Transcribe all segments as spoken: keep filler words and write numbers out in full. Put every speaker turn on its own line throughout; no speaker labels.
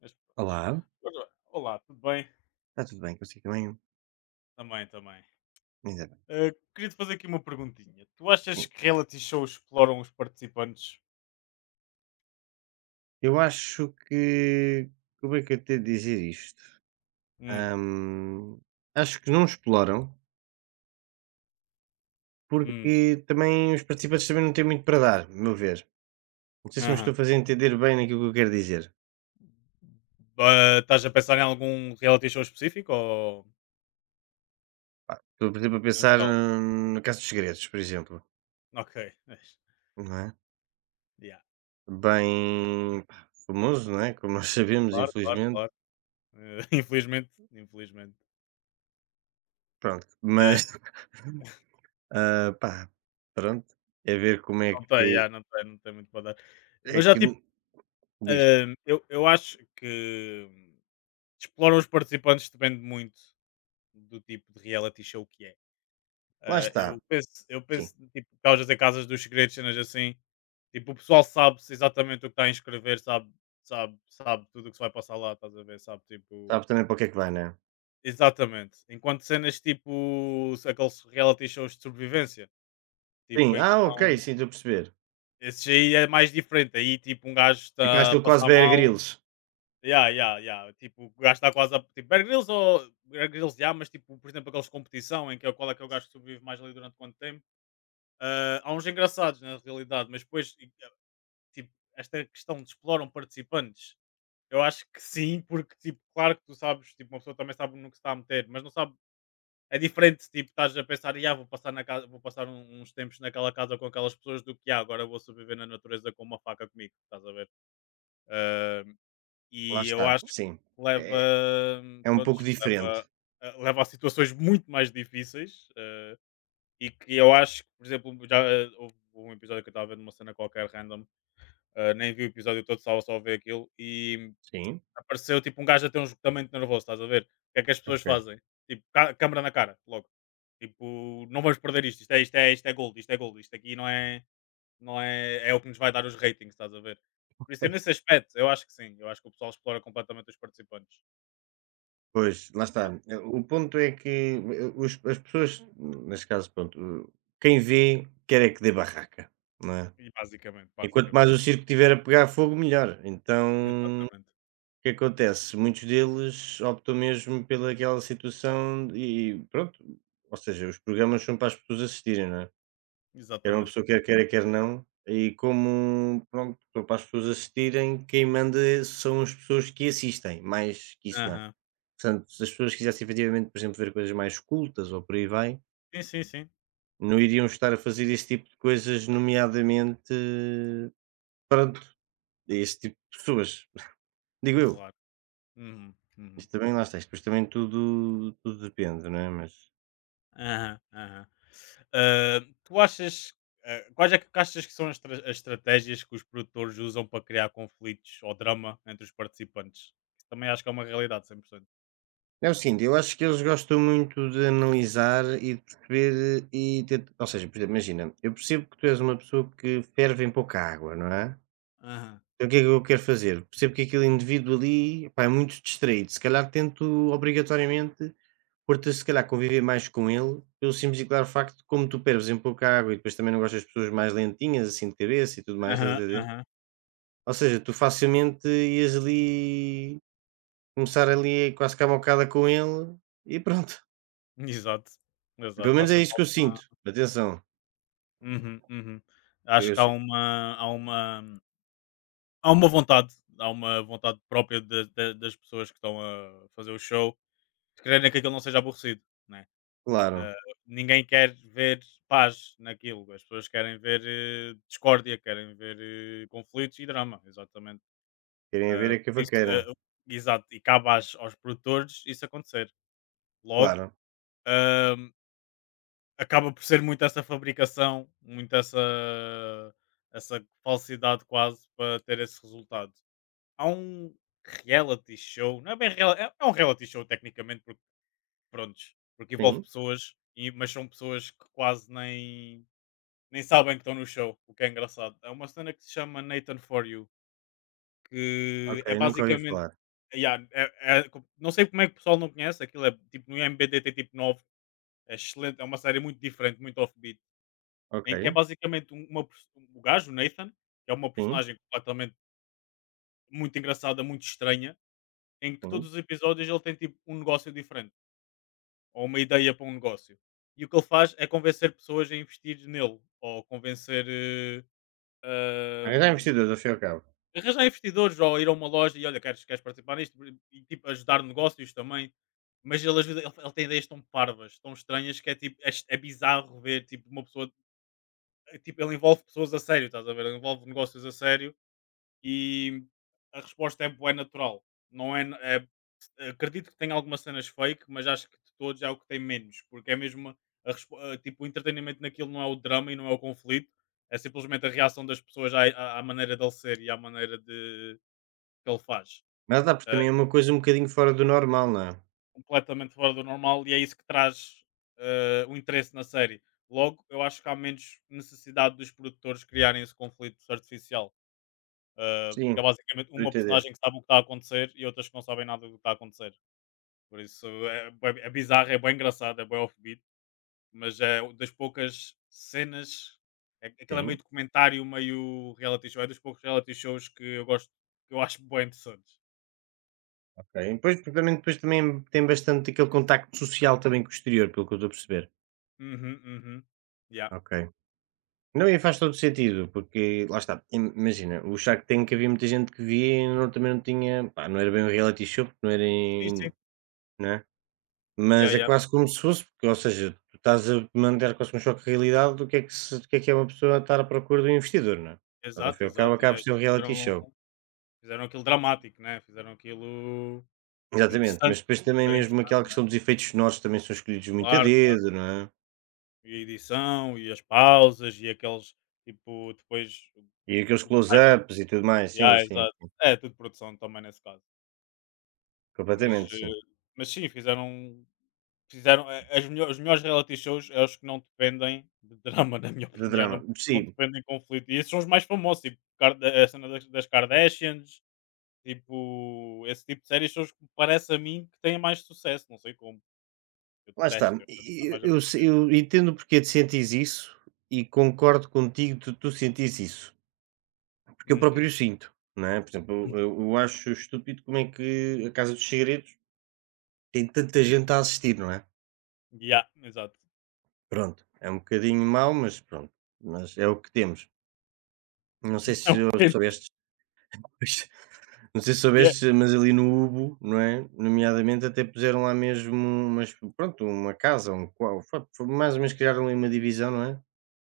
Mas prontos.
Olá,
Olá, tudo bem?
está tudo bem consigo também?
Também, também.
Ainda bem.
Eh, Queria-te fazer aqui uma perguntinha. Tu achas
Sim.
que reality shows exploram os participantes?
Eu acho que. Como é que eu tenho de dizer isto?
Hum,
Hum, acho que não exploram,
hum,
porque também os participantes também não têm muito para dar, a meu ver. Não sei se me estou
aham.
a fazer entender bem naquilo que eu quero dizer.
Ba- Estás a pensar em algum reality show específico ou
Estou, por exemplo, a
em
pensar
geral?
hum, no caso dos segredos, por exemplo,
Ok, mas,
não é?
yeah.
Bem pá, famoso, não é? Como nós sabemos,
Claro, claro,
infelizmente.
claro. Eh, infelizmente, infelizmente.
Pronto,
Eh,
mas ah, pá, pronto, é ver como é
não tem, yeah,
que
não tem, não tem muito para dar.
é
Mas já
que
tipo,
diz.
eh, eu, eu acho que exploram os participantes depende muito do tipo de reality show que é.
Lá
Ah,
está.
eu penso, eu
Sim,
penso, tipo, estavas a dizer Casas dos Segredos, cenas assim, tipo, o pessoal sabe exatamente o que está a inscrever, sabe, sabe, sabe tudo o que se vai passar lá, estás a ver, sabe, tipo,
sabes também para o que é que vai, não é?
exatamente. Enquanto cenas tipo aqueles reality shows de sobrevivência, tipo,
Sim,
em que
ah, ok,
estão,
sim, estou a perceber.
esses aí é mais diferente, aí tipo, um gajo
Tipo, há
está a
estilo quase
passar
Bear
mal.
Grylls.
Yeah, yeah, yeah. Tipo, o gajo está quase a. Tipo, Bear Grylls ou. Bear Grylls, yeah, mas tipo, por exemplo, aqueles de competição em que é qual é que é o gajo que sobrevive mais ali durante quanto tempo. Ah, há uns engraçados na realidade, mas depois, e, ah, tipo, esta questão de exploram participantes, eu acho que sim, porque, tipo, claro que tu sabes, tipo, uma pessoa também sabe no que se está a meter, mas não sabe. É diferente, tipo, estás a pensar, "Ya, vou passar, na casa, vou passar um- uns tempos naquela casa com aquelas pessoas, do que, ah, agora vou sobreviver na natureza com uma faca comigo, estás a ver? Ah,
Lá
e eu
está,
acho que
sim.
leva,
É, é um pouco
prontos,
diferente.
leva, ah, leva a situações muito mais difíceis, ah, e que eu acho que, por exemplo, já eh, houve um episódio que eu estava vendo uma cena qualquer random, eh, nem vi o episódio todo, estava só a ver aquilo e
Sim,
apareceu tipo um gajo a ter um esgotamento nervoso, estás a ver? O que é que as pessoas
ok.
fazem? Tipo, cá- câmara na cara, logo. Tipo, não vamos perder isto, isto é, isto é, isto é gold, isto é gold, isto aqui não é, não é, é o que nos vai dar os ratings, estás a ver? Por isso, nesse aspecto, eu acho que sim, eu acho que o pessoal explora completamente os participantes.
Pois, lá
Eh,
está. Eh, O ponto é que eh, os- as pessoas, neste caso, pronto, eh, quem vê quer é que dê barraca, não é?
E basicamente,
E quanto mais
basicamente.
o circo tiver a pegar fogo, melhor. Então, o
Exatamente.
que acontece? Muitos deles optam mesmo pelaquela situação e pronto. Ou seja, os programas são para as pessoas assistirem, não é? Era uma
Exatamente.
pessoa quer queira, quer não, e como, pronto, para as pessoas assistirem, quem manda são as pessoas que assistem, mais que isso não. é.
Aham.
Portanto, se as pessoas quisessem efetivamente, por exemplo, ver coisas mais cultas ou por aí vai,
Sim, sim, sim.
não iriam estar a fazer esse tipo de coisas, nomeadamente, pronto, a esse tipo de pessoas, digo eu.
Claro. Uhum, uhum.
Isto também lá está, isto depois também tudo tudo depende, não é, mas
Aham, aham. Ah, tu achas, ah, quais é que achas que são as, tra- as estratégias que os produtores usam para criar conflitos ou drama entre os participantes? Isso também acho que é uma realidade, cem por cento.
é o seguinte, eu acho que eles gostam muito de analisar e de perceber e tent ou seja, por exemplo, imagina, eu percebo que tu és uma pessoa que ferve em pouca água, não é?
Aham.
Então o que é que eu quero fazer? Percebo que aquele indivíduo ali, pá, é muito distraído, se calhar tento obrigatoriamente pôr-te se calhar a conviver mais com ele, pelo simples e claro facto de como tu perves em pouca água e depois também não gostas de pessoas mais lentinhas, assim, de cabeça e tudo mais, estás
Aham,
a entender?
aham.
Ou seja, tu facilmente ias ali começar ali quase que à mocada com ele e pronto.
Exato,
Pelo
exato. Há
menos é
sempre
isso que eu
alguma.
sinto, atenção,
Uhum, uhum. Acho
eu
que há
se
uma, há uma, há uma vontade, há uma vontade própria de- de- das pessoas que estão a fazer o show de quererem que aquilo não seja aborrecido, né? Ah,
claro,
ninguém quer ver paz naquilo, as pessoas querem ver eh, discórdia, querem ver eh, conflitos e drama, exatamente.
querem
Ah,
ver é a
por isso,
vaqueira,
ah, exato, e cabe às- aos produtores isso acontecer. Logo,
claro,
ahm, acaba por ser muito essa fabricação, muito essa, essa falsidade quase para ter esse resultado. Há um reality show, não é bem real, é, é um reality show tecnicamente, porque prontos, porque envolve
sim,
pessoas, e- mas são pessoas que quase nem nem sabem que estão no show, o que é engraçado. É uma cena que se chama Nathan For You, que
ok,
é
nunca ouvi
basicamente.
falar,
Yeah, é- é- não sei como é que o pessoal não conhece, aquilo é tipo no I M B D tem tipo nove, é excelente, é uma série muito diferente, muito offbeat,
ok,
em que é basicamente um- uma, pers- o gajo, o Nathan, que é uma
sim,
personagem completamente muito engraçada, muito estranha, em que
sim.
todos os episódios ele tem tipo um negócio diferente, ou uma ideia para um negócio. E o que ele faz é convencer pessoas a investir nele, ou convencer
Arranjar
eh,
investidores ao fim e ao cabo,
arranjar investidores ou ir a uma loja e olha, queres, queres participar nisto e tipo ajudar negócios também. Mas ele ajuda, ele, ele tem ideias tão parvas, tão estranhas que é tipo, é, est- é bizarro ver tipo uma pessoa, é, tipo, ele envolve pessoas a sério, estás a ver? Ele envolve negócios a sério e a resposta é boa, natural. Não é, é- acredito que tem algumas cenas fake, mas acho que de todos é o que tem menos, porque é mesmo uma- a respo- a, tipo, o entretenimento naquilo não é o drama e não é o conflito, é simplesmente a reação das pessoas à, à, à maneira dele ser e à maneira de, que ele faz.
mas lá pois
Eh,
também é uma coisa um bocadinho fora do normal, não é?
Completamente fora do normal e é isso que traz eh, o interesse na série. Logo, eu acho que há menos necessidade dos produtores criarem esse conflito artificial. Eh,
Sim,
porque é basicamente
estou a
uma
entender,
personagem que sabe o que está a acontecer e outras que não sabem nada do que está a acontecer. Por isso é, bué- é bizarro, é bem engraçado, é bem offbeat, mas é das poucas cenas. É, aquele é meio
sim,
documentário, meio reality show. É dos poucos reality shows que eu gosto, que eu acho bem interessantes.
ok. Depois porque também depois também tem bastante aquele contacto social também com o exterior, pelo que eu estou a perceber,
Uhum, uhum. Yeah.
ok. Não, e faz todo sentido, porque lá está, im imagina, o Shark Tank havia muita gente que via e não também não tinha pá, não era bem um reality show, porque não era
Sim, sim.
em não é?
Yeah,
Mas é
yeah.
quase como se fosse, porque, ou seja, tu estás a manter quase um choque de realidade do que é que se do que é que é uma pessoa estar à procura de um investidor, não é? Portanto, ao
Exato,
fim e ao cabo,
exato. E
acaba
aí
por ser um reality
fizeram
show.
fizeram aquilo dramático, né? Fizeram aquilo
Exatamente,
interessante,
mas depois
de uma
também
maneira
mesmo aquela
interessante, né?
questão dos efeitos sonoros também são escolhidos muito a
Claro, claro.
dedo, não é?
E a edição, e as pausas, e aqueles tipo, depois o
E aqueles
o que mais
close-ups e tudo mais, sim,
Yeah,
sim,
exato.
sim.
É tudo produção também nesse caso. Mas,
Completamente,
eh,
sim.
mas sim, fizeram fizeram a as melhores os melhores reality shows é os que não dependem de drama, na minha
De
opinião, não
drama.
não
Sim,
dependem de conflito. E esses são os mais famosos, tipo Kar eh, a cena das das Kardashians. Tipo, esse tipo de séries são os que me parece a mim que têm mais sucesso, não sei como. Eu
lá
detesto,
está.
eu detesto ficar
E
mais
Eu, eu,
aborrecido.
eu entendo porque é de sentes isso e concordo contigo de tu sentires isso. Porque eu próprio
Uhum.
sinto, não é? Por exemplo, eu, eu acho estúpido como é que a Casa dos Segredos tem tanta gente a assistir, não é?
Yeah, exato.
Pronto, é um bocadinho mau, mas pronto, mas é o que temos. Não sei
É o
se
que
eu
temos.
soubeste, não sei se
Yeah.
soubeste, mas ali no Ubo, não é? Nomeadamente até puseram lá mesmo umas, pronto, uma casa, um qual, foi, foi mais ou menos criaram ali uma divisão, não é?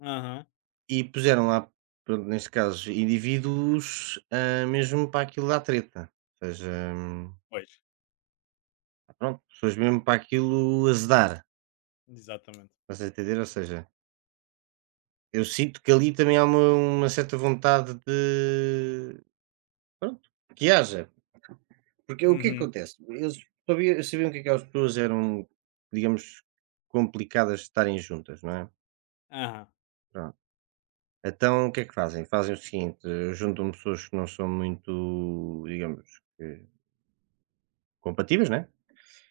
Aham.
E puseram lá, pronto, neste caso, indivíduos ah, mesmo para aquilo da treta. Ou seja, hum,
Pois,
pronto, pessoas mesmo para aquilo azedar,
exatamente.
estás a entender? Ou seja, eu sinto que ali também há uma, uma certa vontade de. Pronto, que haja. Porque o que é que
Uhum.
acontece? Eles sabia- eu sabiam que aquelas pessoas eram, digamos, complicadas de estarem juntas, não é?
Aham.
Pronto. Então o que é que fazem? Fazem o seguinte: eh, juntam pessoas que não são muito, digamos, que compatíveis, não é?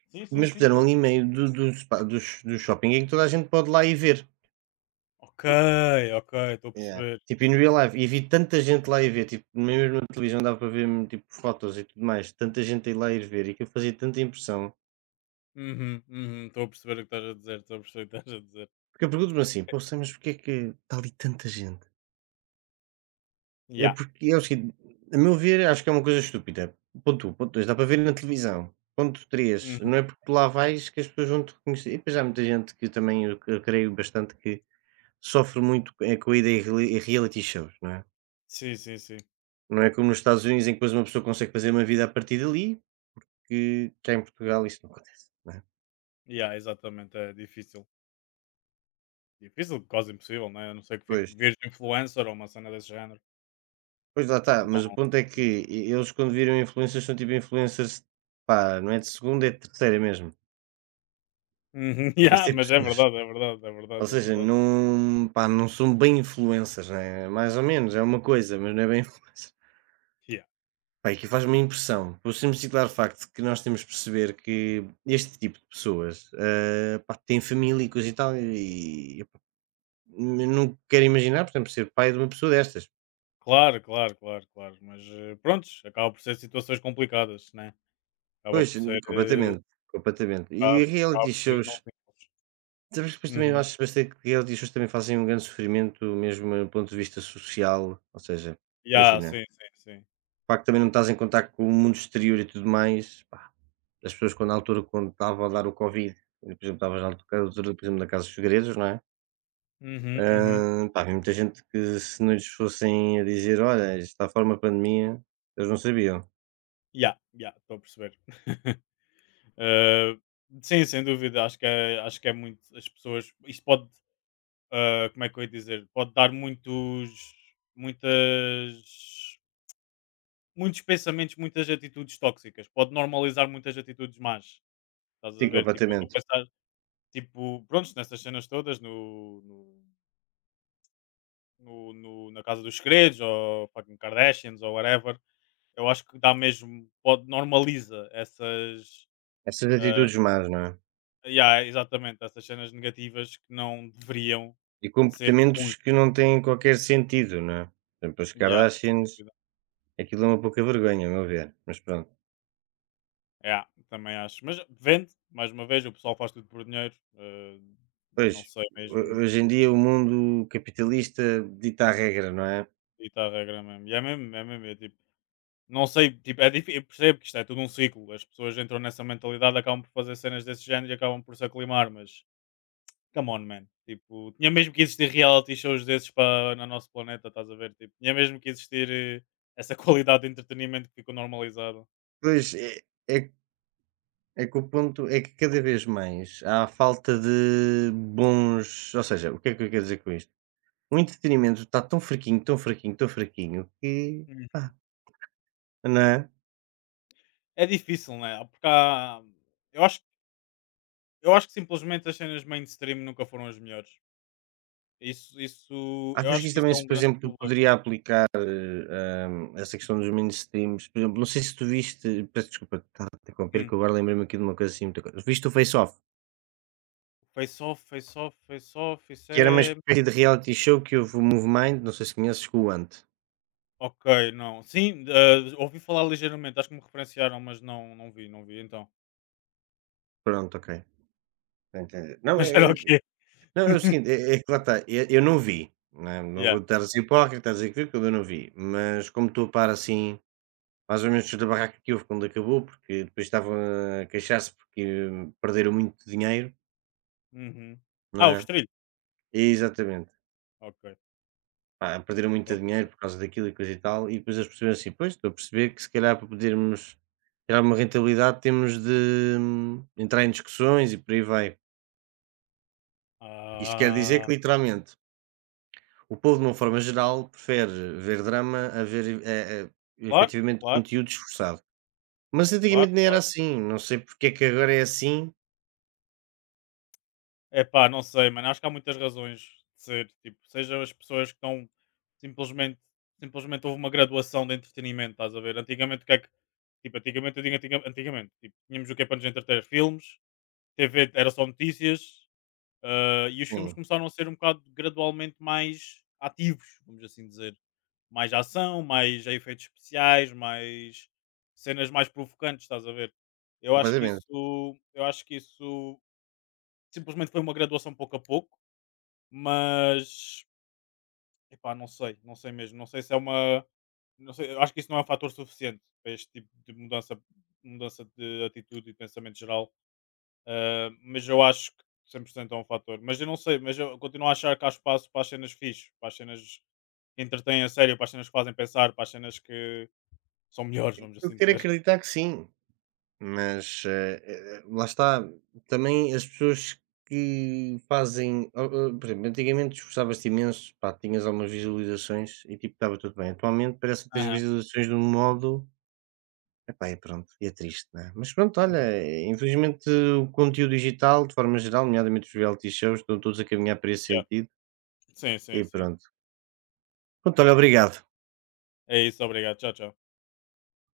Sim, sim,
Mas
sim,
fizeram
claro.
ali meio do, do, spa- do, sh- do shopping em que toda a gente pode lá ir ver.
Ok, ok, estou a
Yeah.
perceber.
Tipo, in real life, e vi tanta gente lá ir ver, tipo, mesmo na televisão dava para ver tipo fotos e tudo mais, tanta gente a ir lá ir ver e que fazia tanta impressão.
Uhum, uhum, estou a perceber o que estás a dizer, estou a perceber o que estás a dizer.
Porque eu pergunto-me assim, poxa, mas porquê é que está ali tanta gente? É
Yeah.
porque é o seguinte, a meu ver, acho que é uma coisa estúpida. Ponto um ponto dois dá para ver na televisão. Ponto três
Uhum.
não é porque tu lá vais que as pessoas vão te reconhecer. E depois há muita gente que também eu, eu creio bastante que sofre muito é, com a ida em reali- em reality shows, não é?
Sim, sim, sim.
Não é como nos Estados Unidos em que depois uma pessoa consegue fazer uma vida a partir dali, que cá em Portugal isso não acontece, não é?
Yeah, exatamente, é difícil. Difícil, quase impossível, né? A não ser que fique
Pois,
virgem influencer ou uma cena desse género.
pois lá está, mas o ponto é
Não.
que e eles quando viram influencers são tipo influencers, pá, não é de segunda, é de terceira mesmo,
Uhum. Yeah,
este tipo de
mas é
pessoas.
verdade, é verdade, é
Ou
verdade, é
seja,
verdade.
não, pá, não são bem influencers, né? Mais ou menos, é uma coisa, mas não é bem influencer.
Yeah.
Pá, e que faz-me impressão, por simples e claro facto que nós temos de perceber que este tipo de pessoas, ah, pá, tem família e coisa e tal, e, epá, eu não quero imaginar, por exemplo, ser pai de uma pessoa destas.
Claro, claro, claro, claro. Mas eh, prontos, acaba por ser situações complicadas, né? Acaba
Pois,
por
hum,
ser. Eh,
completamente, completamente.
acaba,
E
acaba
reality
por ser
shows,
não simples.
sabes que depois também eu
Uhum.
acho bastante que reality shows também fazem um grande sofrimento mesmo do ponto de vista social, ou seja,
Yeah,
imagina,
sim, sim, sim.
o facto de também não estás em contacto com o mundo exterior e tudo mais, pá, as pessoas quando na altura quando estava a dar o Covid, por exemplo, estavas na altura, por exemplo, na Casa dos Segredos, não é?
Uhum, uhum.
Hã, pá, havia muita gente que se não lhes fossem a dizer, olha, isto está a forma pandemia, eles não sabiam.
Yeah, yeah, estou a perceber. Eh, sim, sem dúvida, acho que, é, acho que é muito. As pessoas. Isto pode. Eh, como é que eu ia dizer? Pode dar muitos. Muitas. Muitos pensamentos, muitas atitudes tóxicas, pode normalizar muitas atitudes más. Estás a
Sim,
ver? Tipo, eu estou a
completamente.
pensar, tipo, prontos, nessas cenas todas, no, no, no- no- na Casa dos Segredos, ou fucking Kardashians, ou whatever, eu acho que dá mesmo, pode, normaliza essas,
Essas
ah,
atitudes más, não é?
yeah, exatamente, essas cenas negativas que não deveriam
E
ser comuns.
comportamentos que não têm qualquer sentido, não é? Por exemplo, as
Yeah, sem
Kardashians,
dúvida.
aquilo é uma pouca vergonha, a meu ver, mas pronto.
Yeah, também acho. Mas vende, mais uma vez, o pessoal faz tudo por dinheiro, ah, e
Pois,
não sei
ho-
mesmo.
hoje em dia o mundo capitalista dita a regra, não é?
Dita a regra mesmo. E é mesmo, é mesmo. É tipo, não sei, tipo, é difícil, eu percebo que isto é tudo um ciclo. As pessoas entram nessa mentalidade, acabam por fazer cenas desse género e acabam por se aclimar, mas come on, man. Tipo, tinha mesmo que existir reality shows desses para no nosso planeta, estás a ver? Tipo, tinha mesmo que existir eh, essa qualidade de entretenimento que ficou normalizada.
Pois, é, é, é que o ponto é que cada vez mais há falta de bons. Ou seja, o que é que eu quero dizer com isto? O entretenimento está tão fraquinho, tão fraquinho, tão fraquinho que.
Hum.
Pá, não é?
É difícil, né? Ah, porque há. Eu acho, eu acho que simplesmente as cenas mainstream nunca foram as melhores. Isso, isso, eu
Achas que
acho
isso
que isso
também
é um
se, por
grande
exemplo,
problema.
poderia aplicar, eh, hum, essa questão dos mainstreams? Por exemplo, não sei se tu viste peço desculpa estar a te interromper,
Hum.
que eu agora lembrei-me aqui de uma coisa assim muita coisa viste o Face Off?
Face Off, Face Off, Face Off, isso
Que era uma
é.
espécie de reality show que houve o Movemind, não sei se conheces, com o Ant.
Ok, não. Sim, eh, ouvi falar ligeiramente, acho que me referenciaram, mas não, não vi, não vi então.
Pronto, ok, já entendi. Não,
Mas
é
era o
é
quê?
não, é o seguinte, é é que lá está, eu eu não vi, não é, não
Yeah.
vou estar a ser hipócrita, a dizer que vi, porque eu não vi, mas como estou a par, assim, mais ou menos da barraca que houve quando acabou, porque depois estavam a queixar-se porque hum, perderam muito dinheiro,
Uhum.
não
Ah, o
é?
Estrilho.
Exatamente.
Ok,
Pá, perderam muito
top.
dinheiro por causa daquilo e coisa e tal, e depois eles perceberam assim: "Pois, estou a perceber que se calhar para podermos tirar uma rentabilidade temos de hum, entrar em discussões e por aí vai". Isto quer dizer
Ah,
que literalmente o povo de uma forma geral prefere ver drama a ver, eh eh,
claro,
efetivamente
claro,
conteúdo esforçado. Mas
claro,
antigamente nem era
claro.
assim, não sei porque é que agora é assim.
É pá, não sei, mano. Acho que há muitas razões de ser. Tipo, seja as pessoas que estão simplesmente. Simplesmente houve uma graduação de entretenimento, estás a ver? Antigamente o que é que. Tipo, antigamente eu digo antiga- antigamente. Tipo, tínhamos o que é para nos entreter filmes, T V era só notícias, ah, e os filmes
Sim,
começaram a ser um bocado gradualmente mais ativos, vamos assim dizer. Mais ação, mais efeitos especiais, mais cenas mais provocantes, estás a ver? Eu acho que
completamente.
isso, eu acho que isso simplesmente foi uma graduação pouco a pouco, mas epá, não sei, não sei mesmo, não sei se é uma não sei, eu acho que isso não é um fator suficiente para este tipo de mudança, mudança de atitude e pensamento geral, ah, mas eu acho que cem por cento é um fator. Mas eu não sei, mas eu continuo a achar que há espaço para as cenas fixe, para as cenas que entretêm a sério, para as cenas que fazem pensar, para as cenas que são melhores, vamos
Eu
assim
quero
dizer.
acreditar que sim. Mas, eh eh, lá está, também as pessoas que fazem o o por exemplo, antigamente esforçavas-te imenso, pá, tinhas algumas visualizações e tipo estava tudo bem. Atualmente parece que tens
Aham.
visualizações de um modo, epá, e pronto, e é triste, né. Mas pronto, olha,
Uhum.
eh, infelizmente o conteúdo digital, de forma geral, nomeadamente os reality shows, estão todos a caminhar para esse
Yeah.
sentido
Sim, sim,
e
sim.
pronto. Pronto, olha, obrigado.
É isso, obrigado. Tchau, tchau.